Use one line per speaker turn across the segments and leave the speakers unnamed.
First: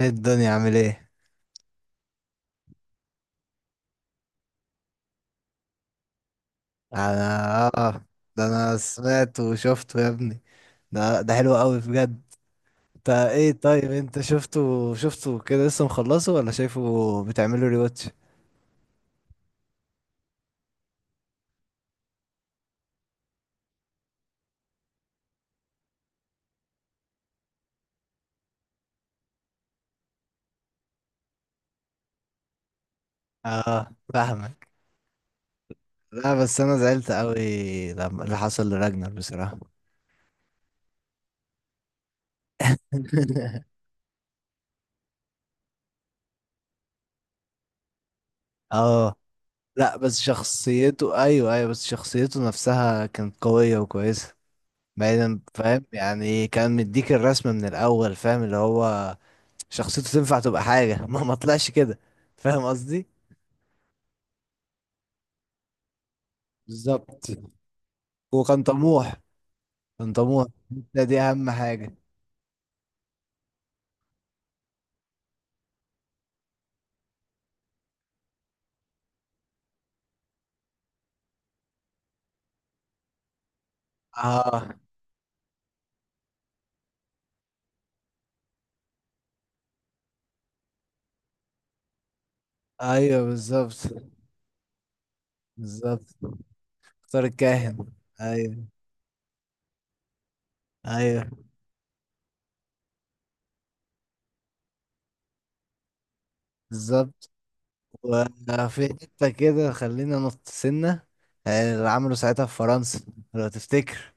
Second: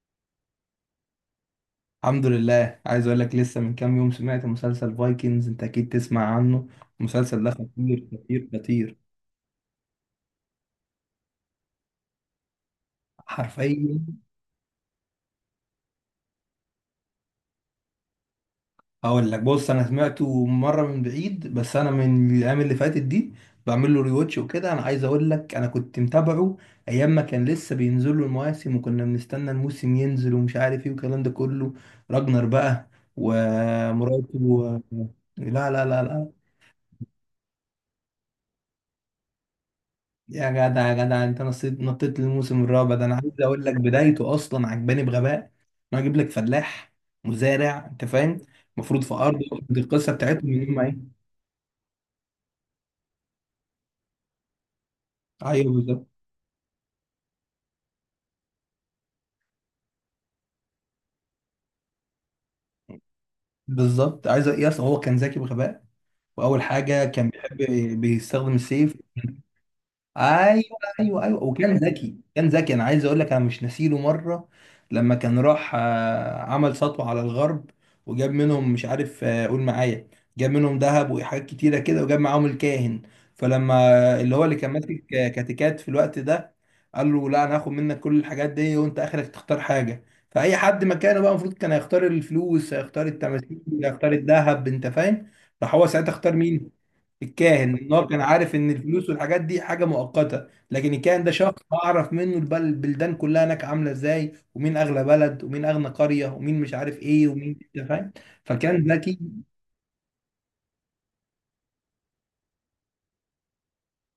ايه الدنيا عامل ايه؟
الحمد لله. عايز اقول لك لسه من كام يوم سمعت مسلسل فايكنجز، انت اكيد تسمع عنه. المسلسل ده
انا اه.
خطير
ده
خطير
انا
خطير.
سمعت وشفته يا ابني. ده حلو قوي بجد. انت ايه طيب،
حرفيا.
انت شفته، شفته كده لسه مخلصه ولا شايفه؟ بتعمله ريواتش؟
هقول لك، بص، انا سمعته مره من بعيد، بس انا من الايام اللي فاتت دي بعمل له ريواتش وكده. انا عايز اقول لك انا كنت متابعه ايام ما كان لسه بينزل له المواسم، وكنا بنستنى الموسم ينزل ومش عارف ايه والكلام ده كله. راجنر بقى
اه
ومراته
فاهمك.
و... لا لا لا لا.
لا بس انا زعلت قوي لما اللي حصل لراجنر بصراحة.
يا جدع يا جدع، انت نطيت للموسم الرابع. ده انا عايز اقول لك بدايته اصلا عجباني بغباء، انه اجيب لك فلاح، مزارع، انت فاهم؟ المفروض في
اه.
ارضه. دي
لا
القصه
بس
بتاعتهم ان هم ايه.
شخصيته، ايوه ايوه، بس شخصيته نفسها كانت قوية وكويسة، بعيدا
ايوه
فاهم،
بالظبط.
يعني كان مديك الرسمة من الاول فاهم اللي هو شخصيته تنفع تبقى حاجة. ما طلعش كده. فاهم قصدي.
بالظبط عايز يس، هو كان ذكي بغباء. واول حاجه كان
بالظبط.
بيحب بيستخدم
وكان
السيف.
طموح، كان طموح.
ايوه
ده دي
ايوه ايوه.
أهم
وكان
حاجة.
ذكي كان ذكي. انا عايز اقول لك انا مش ناسيله مره لما كان راح عمل سطوه على الغرب، وجاب منهم مش عارف قول معايا، جاب منهم ذهب وحاجات كتيره كده وجاب معاهم الكاهن. فلما اللي هو اللي
اه
كان ماسك كاتيكات في الوقت ده قال له لا، انا هاخد منك كل الحاجات دي وانت اخرك تختار حاجه. فاي حد مكانه بقى المفروض كان هيختار الفلوس، هيختار
ايوه
التماثيل،
بالظبط.
هيختار الذهب، انت فاهم. راح هو
بالظبط.
ساعتها اختار مين؟
اختار
الكاهن.
الكاهن.
النار، كان عارف
ايوه
ان الفلوس والحاجات دي حاجه مؤقته لكن الكاهن
ايوه
ده شخص اعرف منه البلدان كلها هناك عامله ازاي ومين اغلى بلد ومين اغنى قريه ومين مش عارف ايه
بالظبط.
ومين، انت فاهم.
وفي
فكان ذكي.
حتة كده خلينا نط سنة. اللي عملوا ساعتها في فرنسا، لو تفتكر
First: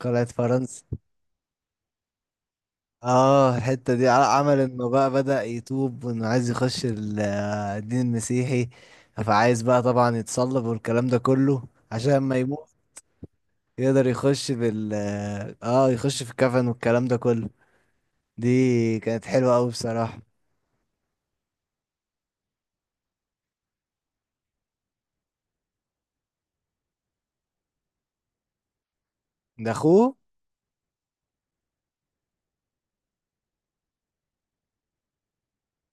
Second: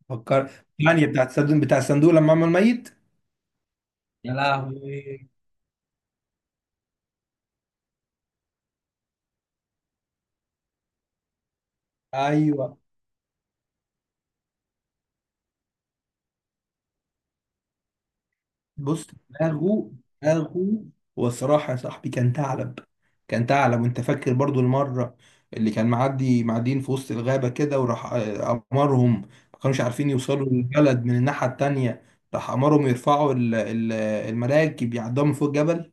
قلعة
فكر
فرنسا.
يعني بتاع الصندوق بتاع الصندوق لما عمل ميت.
اه الحتة دي
يا
عمل انه بقى
لهوي.
بدأ يتوب وانه عايز يخش الدين المسيحي. فعايز بقى طبعا يتصلب والكلام ده كله عشان ما يموت،
ايوه.
يقدر يخش بال اه آه، يخش في الكفن والكلام ده كله. دي
بص
كانت حلوة اوي
دماغه.
بصراحة.
دماغه. والصراحة يا صاحبي كان ثعلب. كان ثعلب. وانت فاكر برضو المرة اللي كان معدي معديين في وسط الغابة كده وراح أمرهم. ما
ده
كانوش عارفين
اخوه.
يوصلوا للبلد من الناحية التانية. راح أمرهم يرفعوا المراكب يعدوها من فوق الجبل.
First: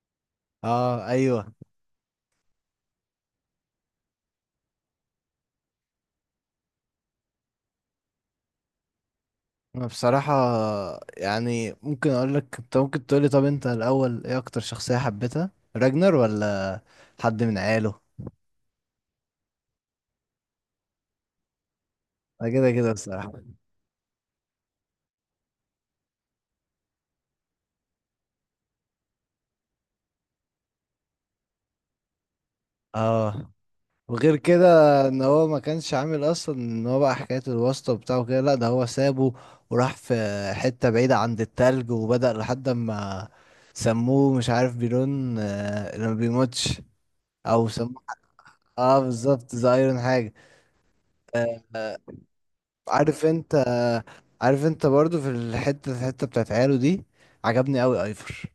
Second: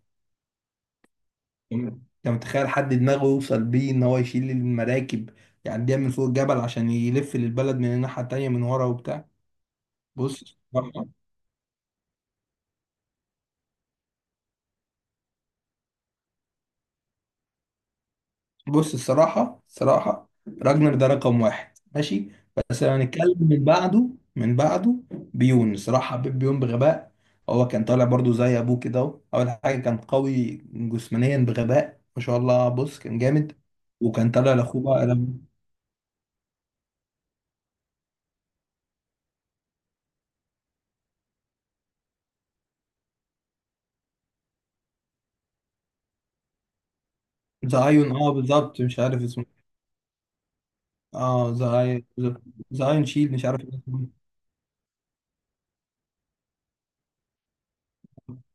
اه ايوه.
انت متخيل حد دماغه يوصل بيه ان هو يشيل المراكب يعديها من فوق الجبل عشان يلف للبلد من الناحية التانية من ورا وبتاع.
انا بصراحة
بص.
يعني ممكن اقول لك، انت ممكن تقولي، طب انت الاول ايه اكتر شخصية حبيتها، راجنر ولا حد من عياله؟
بص، الصراحة الصراحة، راجنر ده رقم واحد، ماشي.
انا كده
بس لو
كده بصراحة.
هنتكلم من بعده، من بعده بيون. الصراحة حبيت بيون بغباء. هو كان طالع برضو زي أبوه كده، أهو أول حاجة كان قوي جسمانيا بغباء ما شاء الله. بص كان
اه.
جامد. وكان
وغير
طالع
كده
لأخوه بقى.
ان هو ما كانش عامل اصلا ان هو بقى حكاية الواسطة بتاعه كده، لا ده هو سابه وراح في حتة بعيدة عند التلج وبدأ لحد ما سموه مش عارف بيرون، اللي ما بيموتش، او سموه
زايون، اه بالظبط، مش
اه
عارف اسمه.
بالظبط، ذا ايرون حاجة.
اه
آه.
زايون. زايون
عارف
شيل، مش
انت
عارف
آه.
اسمه.
عارف انت برضو في الحتة، الحتة بتاعت عياله دي، عجبني قوي ايفر،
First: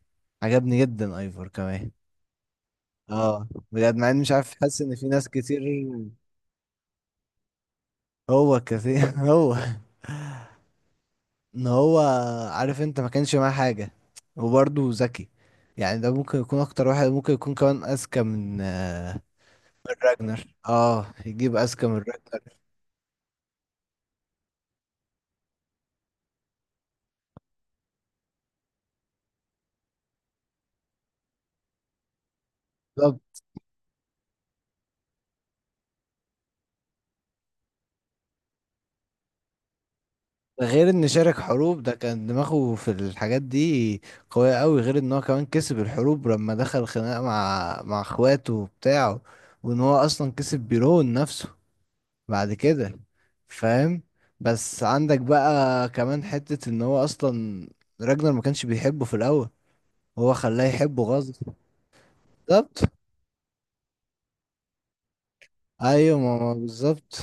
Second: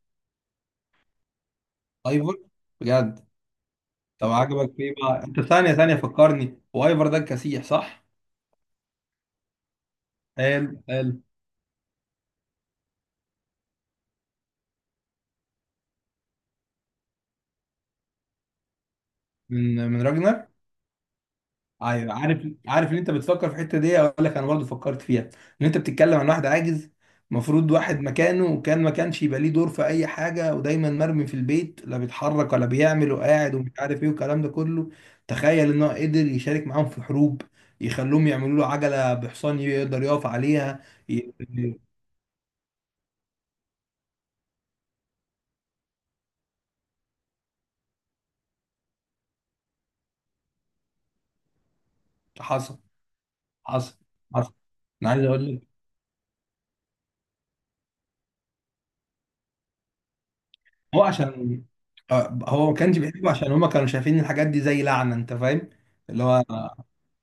عجبني جدا ايفر كمان.
ايفر. بجد.
اه بجد، مع اني
طب
مش عارف
عجبك
حاسس
ايه
ان في
بقى
ناس
انت؟
كتير.
ثانية ثانية، فكرني. وايفر ده الكسيح، صح؟
هو كثير. هو
حلو حلو.
ان هو عارف انت ما كانش معاه حاجة وبرضه ذكي. يعني ده ممكن يكون اكتر واحد، ممكن يكون كمان اذكى من
من
من
من راجنر.
راجنر. اه يجيب اذكى من
أيوة، عارف
راجنر.
عارف ان انت بتفكر في الحته دي. اقول لك انا برضو فكرت فيها ان انت بتتكلم عن واحد عاجز، المفروض واحد مكانه وكان ما كانش يبقى ليه دور في اي حاجه، ودايما مرمي في البيت، لا بيتحرك ولا بيعمل،
بالظبط.
وقاعد ومش عارف ايه والكلام ده كله. تخيل ان هو قدر يشارك معاهم في حروب. يخلوهم يعملوا له عجله بحصان يقدر يقف
ده
عليها.
غير ان
ي-
شارك
ي-
حروب، ده كان دماغه في الحاجات دي قوية قوي، غير ان هو كمان كسب الحروب لما دخل خناقة مع اخواته وبتاعه، وان هو اصلا كسب بيرون نفسه بعد
حصل.
كده.
حصل.
فاهم.
حصل.
بس
انا
عندك
عايز اقول لك،
بقى كمان حتة ان هو اصلا راجنر ما كانش بيحبه في الاول، هو خلاه يحبه
هو
غصب.
عشان هو ما
بالظبط.
كانش بيحبه عشان هما كانوا شايفين الحاجات دي زي لعنه، انت فاهم.
ايوه
اللي هو،
ماما بالظبط.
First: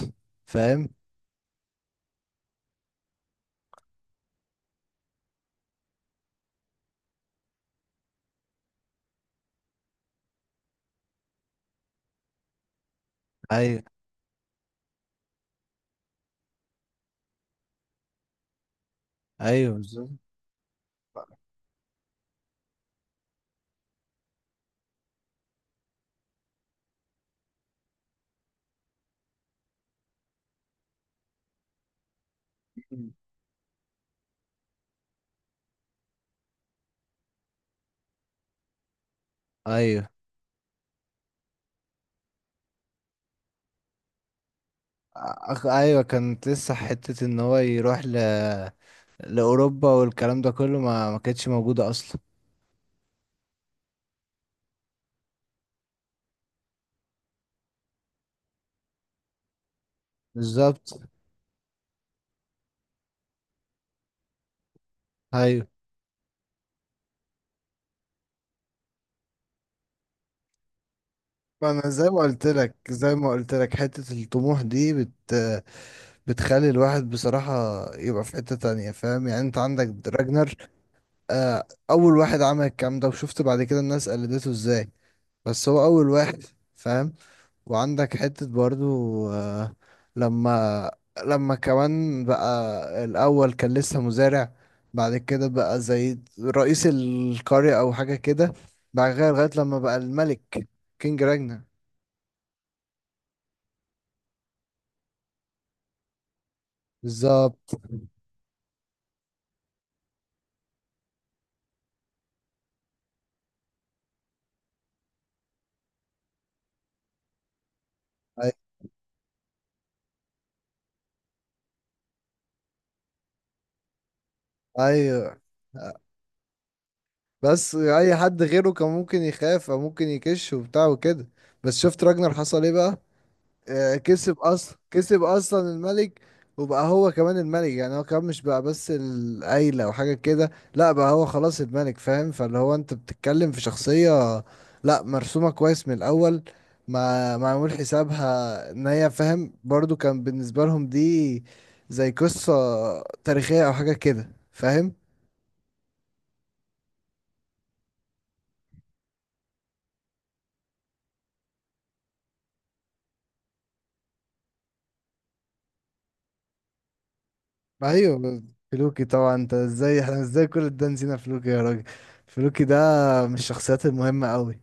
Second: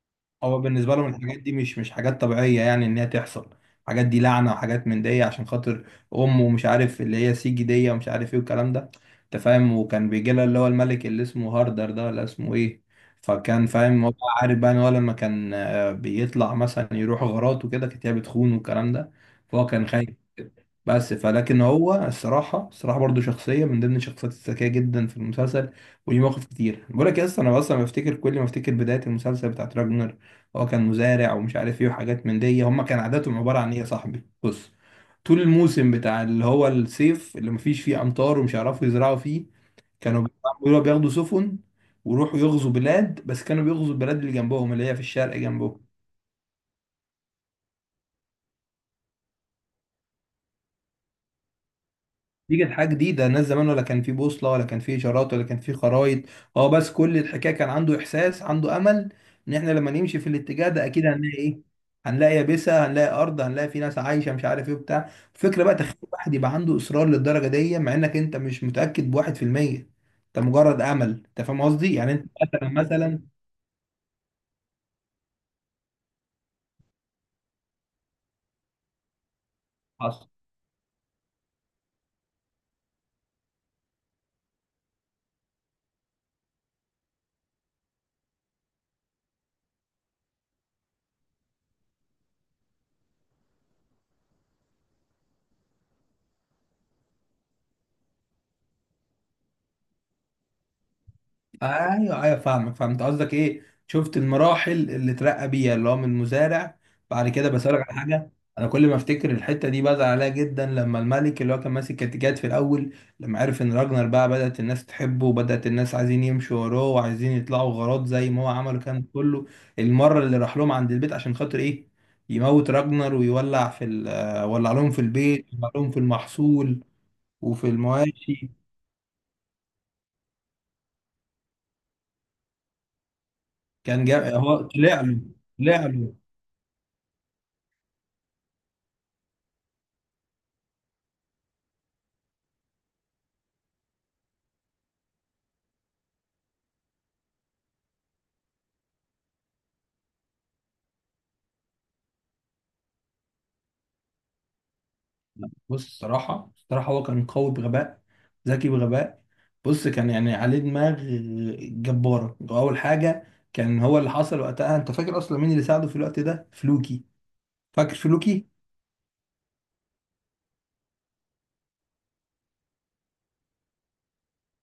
هو
فاهم.
بالنسبة لهم الحاجات دي مش حاجات طبيعية يعني إن هي تحصل. الحاجات دي لعنة وحاجات من دي عشان خاطر أم ومش عارف اللي هي سيجي دي ومش عارف إيه والكلام ده أنت فاهم. وكان بيجي لها اللي هو الملك اللي اسمه هاردر ده ولا اسمه إيه. فكان
ايوه
فاهم هو، عارف بقى إن هو لما كان بيطلع مثلا يروح غارات وكده كانت هي بتخون والكلام ده. فهو
ايوه
كان
بالظبط.
خايف. بس فلكن هو الصراحة الصراحة برضو شخصية من ضمن الشخصيات الذكية جدا في المسلسل. وليه مواقف كتير. بقول لك يا اسطى، انا اصلا بفتكر كل ما افتكر بداية المسلسل بتاعت راجنر، هو كان مزارع ومش عارف ايه وحاجات من دي. هما كان عاداتهم عبارة عن ايه يا صاحبي؟ بص، طول الموسم بتاع اللي هو الصيف اللي مفيش فيه امطار ومش هيعرفوا يزرعوا فيه
ايوه.
كانوا بياخدوا سفن ويروحوا يغزوا بلاد. بس كانوا بيغزوا البلاد اللي جنبهم، اللي هي في الشرق
أخ...
جنبهم.
ايوه كانت لسه حتة ان هو يروح ل... لاوروبا والكلام ده كله ما كانتش موجودة اصلا.
دي كانت حاجة جديدة. الناس زمان ولا كان في بوصلة ولا كان في إشارات ولا كان في خرايط. هو بس كل الحكاية كان عنده إحساس، عنده أمل، إن إحنا لما نمشي في الاتجاه ده
بالظبط.
أكيد هنلاقي إيه، هنلاقي يابسة، هنلاقي أرض، هنلاقي في ناس عايشة مش عارف إيه بتاع. الفكرة
ايوه.
بقى، تخيل واحد يبقى عنده إصرار للدرجة دي مع إنك أنت مش متأكد بواحد في المية. أنت مجرد أمل. أنت فاهم
ما انا
قصدي،
زي
يعني
ما قلت
أنت
لك، زي ما
مثلا.
قلت لك حتة الطموح دي بت، بتخلي الواحد بصراحة يبقى في حتة تانية. فاهم يعني؟ انت عندك
مثلا.
راجنر اول واحد عمل الكلام ده، وشفت بعد كده الناس قلدته ازاي، بس هو اول واحد. فاهم. وعندك حتة برضو، آه، لما لما كمان بقى الأول كان لسه مزارع، بعد كده بقى زي رئيس القرية أو حاجة كده، بعد كده لغاية لما بقى الملك، كينج راجنا.
ايوه ايوه فاهمك، فهمت قصدك. ايه، شفت المراحل اللي اترقى بيها اللي هو من مزارع. بعد كده بس
بالظبط.
أقولك على حاجه. انا كل ما افتكر الحته دي بزعل عليها جدا. لما الملك اللي هو كان ماسك كاتيجات في الاول لما عرف ان راجنر بقى بدات الناس تحبه وبدات الناس عايزين يمشوا وراه وعايزين يطلعوا غارات زي ما هو
أي-
عمل كان كله. المره اللي راح لهم عند البيت عشان خاطر ايه؟ يموت راجنر ويولع في ولع لهم في
أيوه.
البيت، ولع لهم في المحصول وفي
بس أي حد
المواشي.
غيره كان ممكن يخاف أو ممكن يكش وبتاع وكده، بس شفت راجنر حصل ايه بقى؟
كان
كسب
هو
اصلا،
طلع له،
كسب اصلا
طلع له.
الملك. وبقى هو كمان الملك، يعني هو كمان مش بقى بس العيلة او حاجة كده، لا بقى هو خلاص الملك. فاهم؟ فاللي هو انت بتتكلم في شخصية لا مرسومة كويس من الاول، ما معمول حسابها ان هي، فاهم، برضو كان بالنسبة لهم دي زي قصة تاريخية او حاجة كده. فاهم.
بص الصراحة الصراحة هو كان قوي بغباء، ذكي بغباء. بص كان يعني عليه دماغ جبارة. أول حاجة كان هو اللي حصل وقتها. أنت فاكر أصلا مين اللي ساعده في الوقت ده؟ فلوكي. فاكر
ايوه
فلوكي؟
فلوكي طبعا، انت ازاي، احنا ازاي كل ده نسينا فلوكي يا راجل. فلوكي ده من الشخصيات المهمة قوي.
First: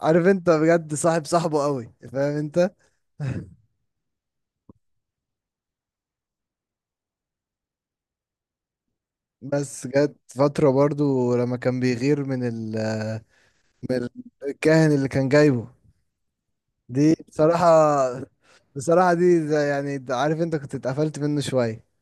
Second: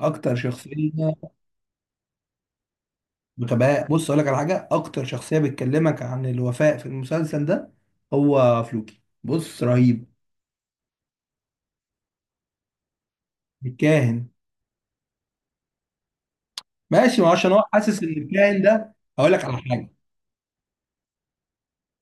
عارف انت
شخصية
بجد، صاحب، صاحبه قوي، فاهم انت.
بغباء. بص أقول لك على حاجة، أكتر شخصية بتكلمك عن الوفاء في المسلسل ده هو فلوكي. بص
بس
رهيب.
جت فترة برضو لما كان بيغير من ال، من
الكاهن.
الكاهن اللي كان جايبه، دي
ماشي، ما عشان هو
بصراحة.
حاسس إن الكاهن ده،
بصراحة
هقول لك
دي
على
زي،
حاجة.
يعني ده عارف انت كنت اتقفلت منه شوية.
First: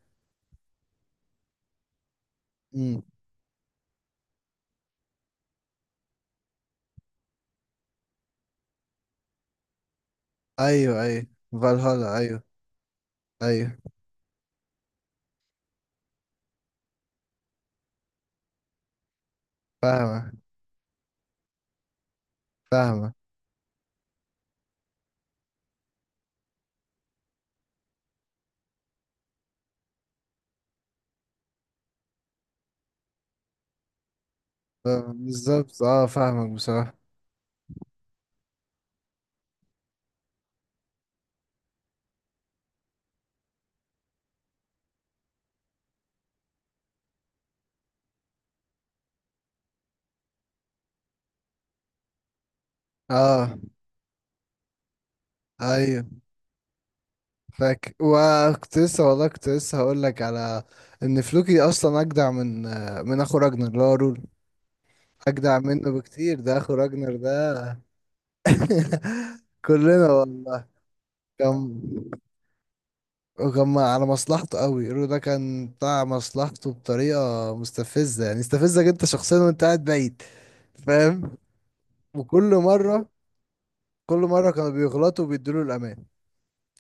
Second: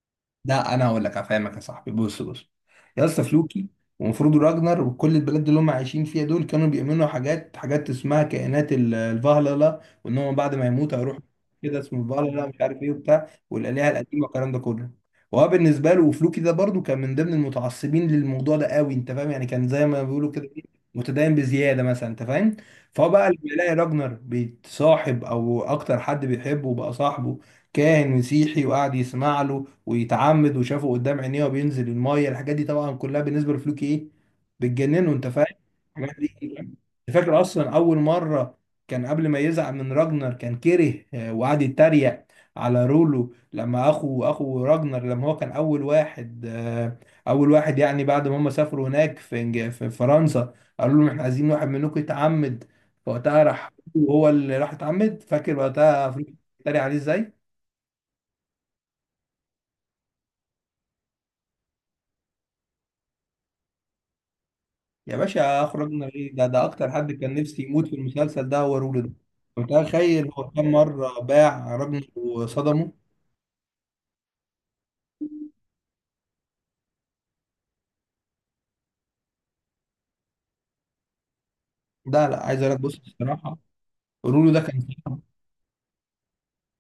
لا انا هقول لك افهمك يا صاحبي. بص بص،
امم.
يا اسطى، فلوكي ومفروض راجنر وكل البلاد اللي هم عايشين فيها دول كانوا بيؤمنوا حاجات، حاجات اسمها كائنات الفهلله، وان هم بعد ما يموت
ايوه
هيروح
ايوه.
كده. اسمه
فالهالا ايوه.
الفهلله مش عارف ايه وبتاع،
ايوه
والالهه القديمه والكلام ده كله. وهو بالنسبه له، وفلوكي ده برضو كان من ضمن المتعصبين للموضوع ده قوي، انت فاهم، يعني كان زي ما
فاهمة.
بيقولوا كده متدين بزياده مثلا، انت فاهم. فهو
فاهمة.
بقى لما يلاقي راجنر بيتصاحب او اكتر حد بيحبه بقى صاحبه كاهن مسيحي وقعد يسمع له ويتعمد وشافه قدام عينيه وبينزل المايه، الحاجات دي طبعا كلها بالنسبه لفلوكي ايه، بتجننه، انت فاهم.
بالظبط اه
الحاجات
فاهمك
دي
بصراحة.
أنت فاكر اصلا اول مره كان قبل ما يزعل من راجنر كان كره وقعد يتريق على رولو. لما اخو راجنر لما هو كان اول واحد اول واحد، يعني بعد ما هم سافروا هناك في في فرنسا، قالوا لهم احنا عايزين واحد منكم يتعمد. فوقتها
اه
راح هو اللي راح اتعمد، فاكر
ايوه
وقتها افريقيا اتريق عليه ازاي.
فاكر. وكنت لسه والله كنت لسه هقول لك على ان فلوكي اصلا اجدع من، من اخو راجنر اللي هو رول.
يا
اجدع
باشا
منه
اخرجنا ليه؟
بكتير
ده
ده، اخو
اكتر حد
راجنر
كان نفسي
ده.
يموت في المسلسل ده هو رولد.
كلنا
متخيل هو
والله.
كم مره باع
كان،
ابنه وصدمه؟
وكان على مصلحته قوي، رو ده كان بتاع مصلحته بطريقة مستفزة، يعني يستفزك انت شخصيا وانت قاعد بعيد. فاهم.
ده لا
وكل
عايز اقول لك، بص
مرة،
الصراحه
كل مرة
رولو ده
كانوا
كان صعب.
بيغلطوا وبيدوا له الامان.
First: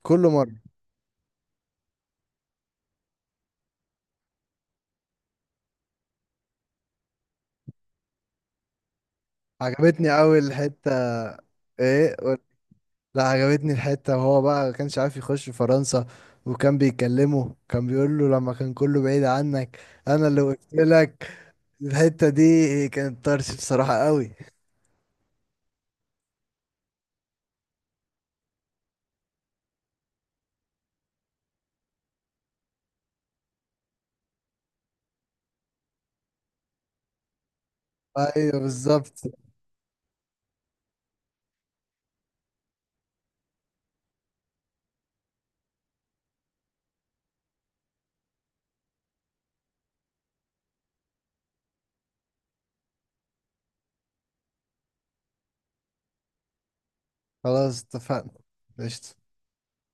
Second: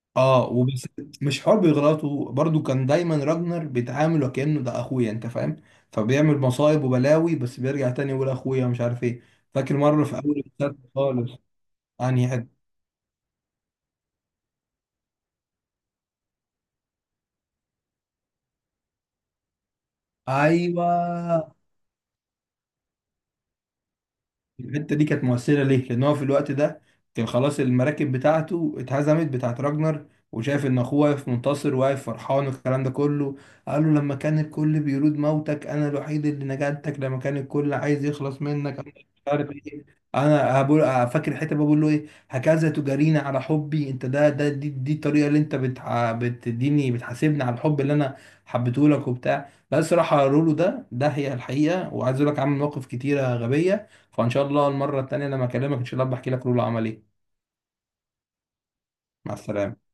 كل
اه،
مرة.
وبس. مش حوار بيغلطه، برضو كان دايما راجنر بيتعامل وكانه ده اخويا، انت فاهم، فبيعمل مصايب وبلاوي بس بيرجع تاني يقول اخويا مش عارف ايه. فاكر مره في
عجبتني
اول
قوي
المسلسل
الحتة.
خالص.
ايه؟
انهي حته؟
لا عجبتني الحتة وهو بقى ما كانش عارف يخش فرنسا، وكان بيكلمه كان بيقول له لما كان كله بعيد عنك، انا اللي قلت لك.
ايوه.
الحتة دي كانت طرش بصراحة قوي.
الحته دي كانت مؤثره ليه؟ لان هو في الوقت ده كان خلاص المراكب بتاعته اتهزمت، بتاعت راجنر، وشايف ان اخوه واقف منتصر، واقف فرحان والكلام ده كله. قال له لما كان الكل بيرود موتك انا الوحيد اللي نجاتك، لما كان الكل عايز يخلص
ايوه
منك انا مش
بالظبط.
عارف ايه. انا هبقول. فاكر الحته بقول له ايه؟ هكذا تجاريني على حبي انت؟ ده ده دي، الطريقه اللي انت بتديني، بتحاسبني على الحب اللي انا حبيته لك وبتاع. لا الصراحه رولو ده، ده هي الحقيقه، وعايز اقول لك عامل مواقف كتيره غبيه. فان شاء الله المره التانيه لما اكلمك ان شاء الله بحكي لك لولا عمل ايه.
خلاص اتفقنا. قشطة.
مع السلامه.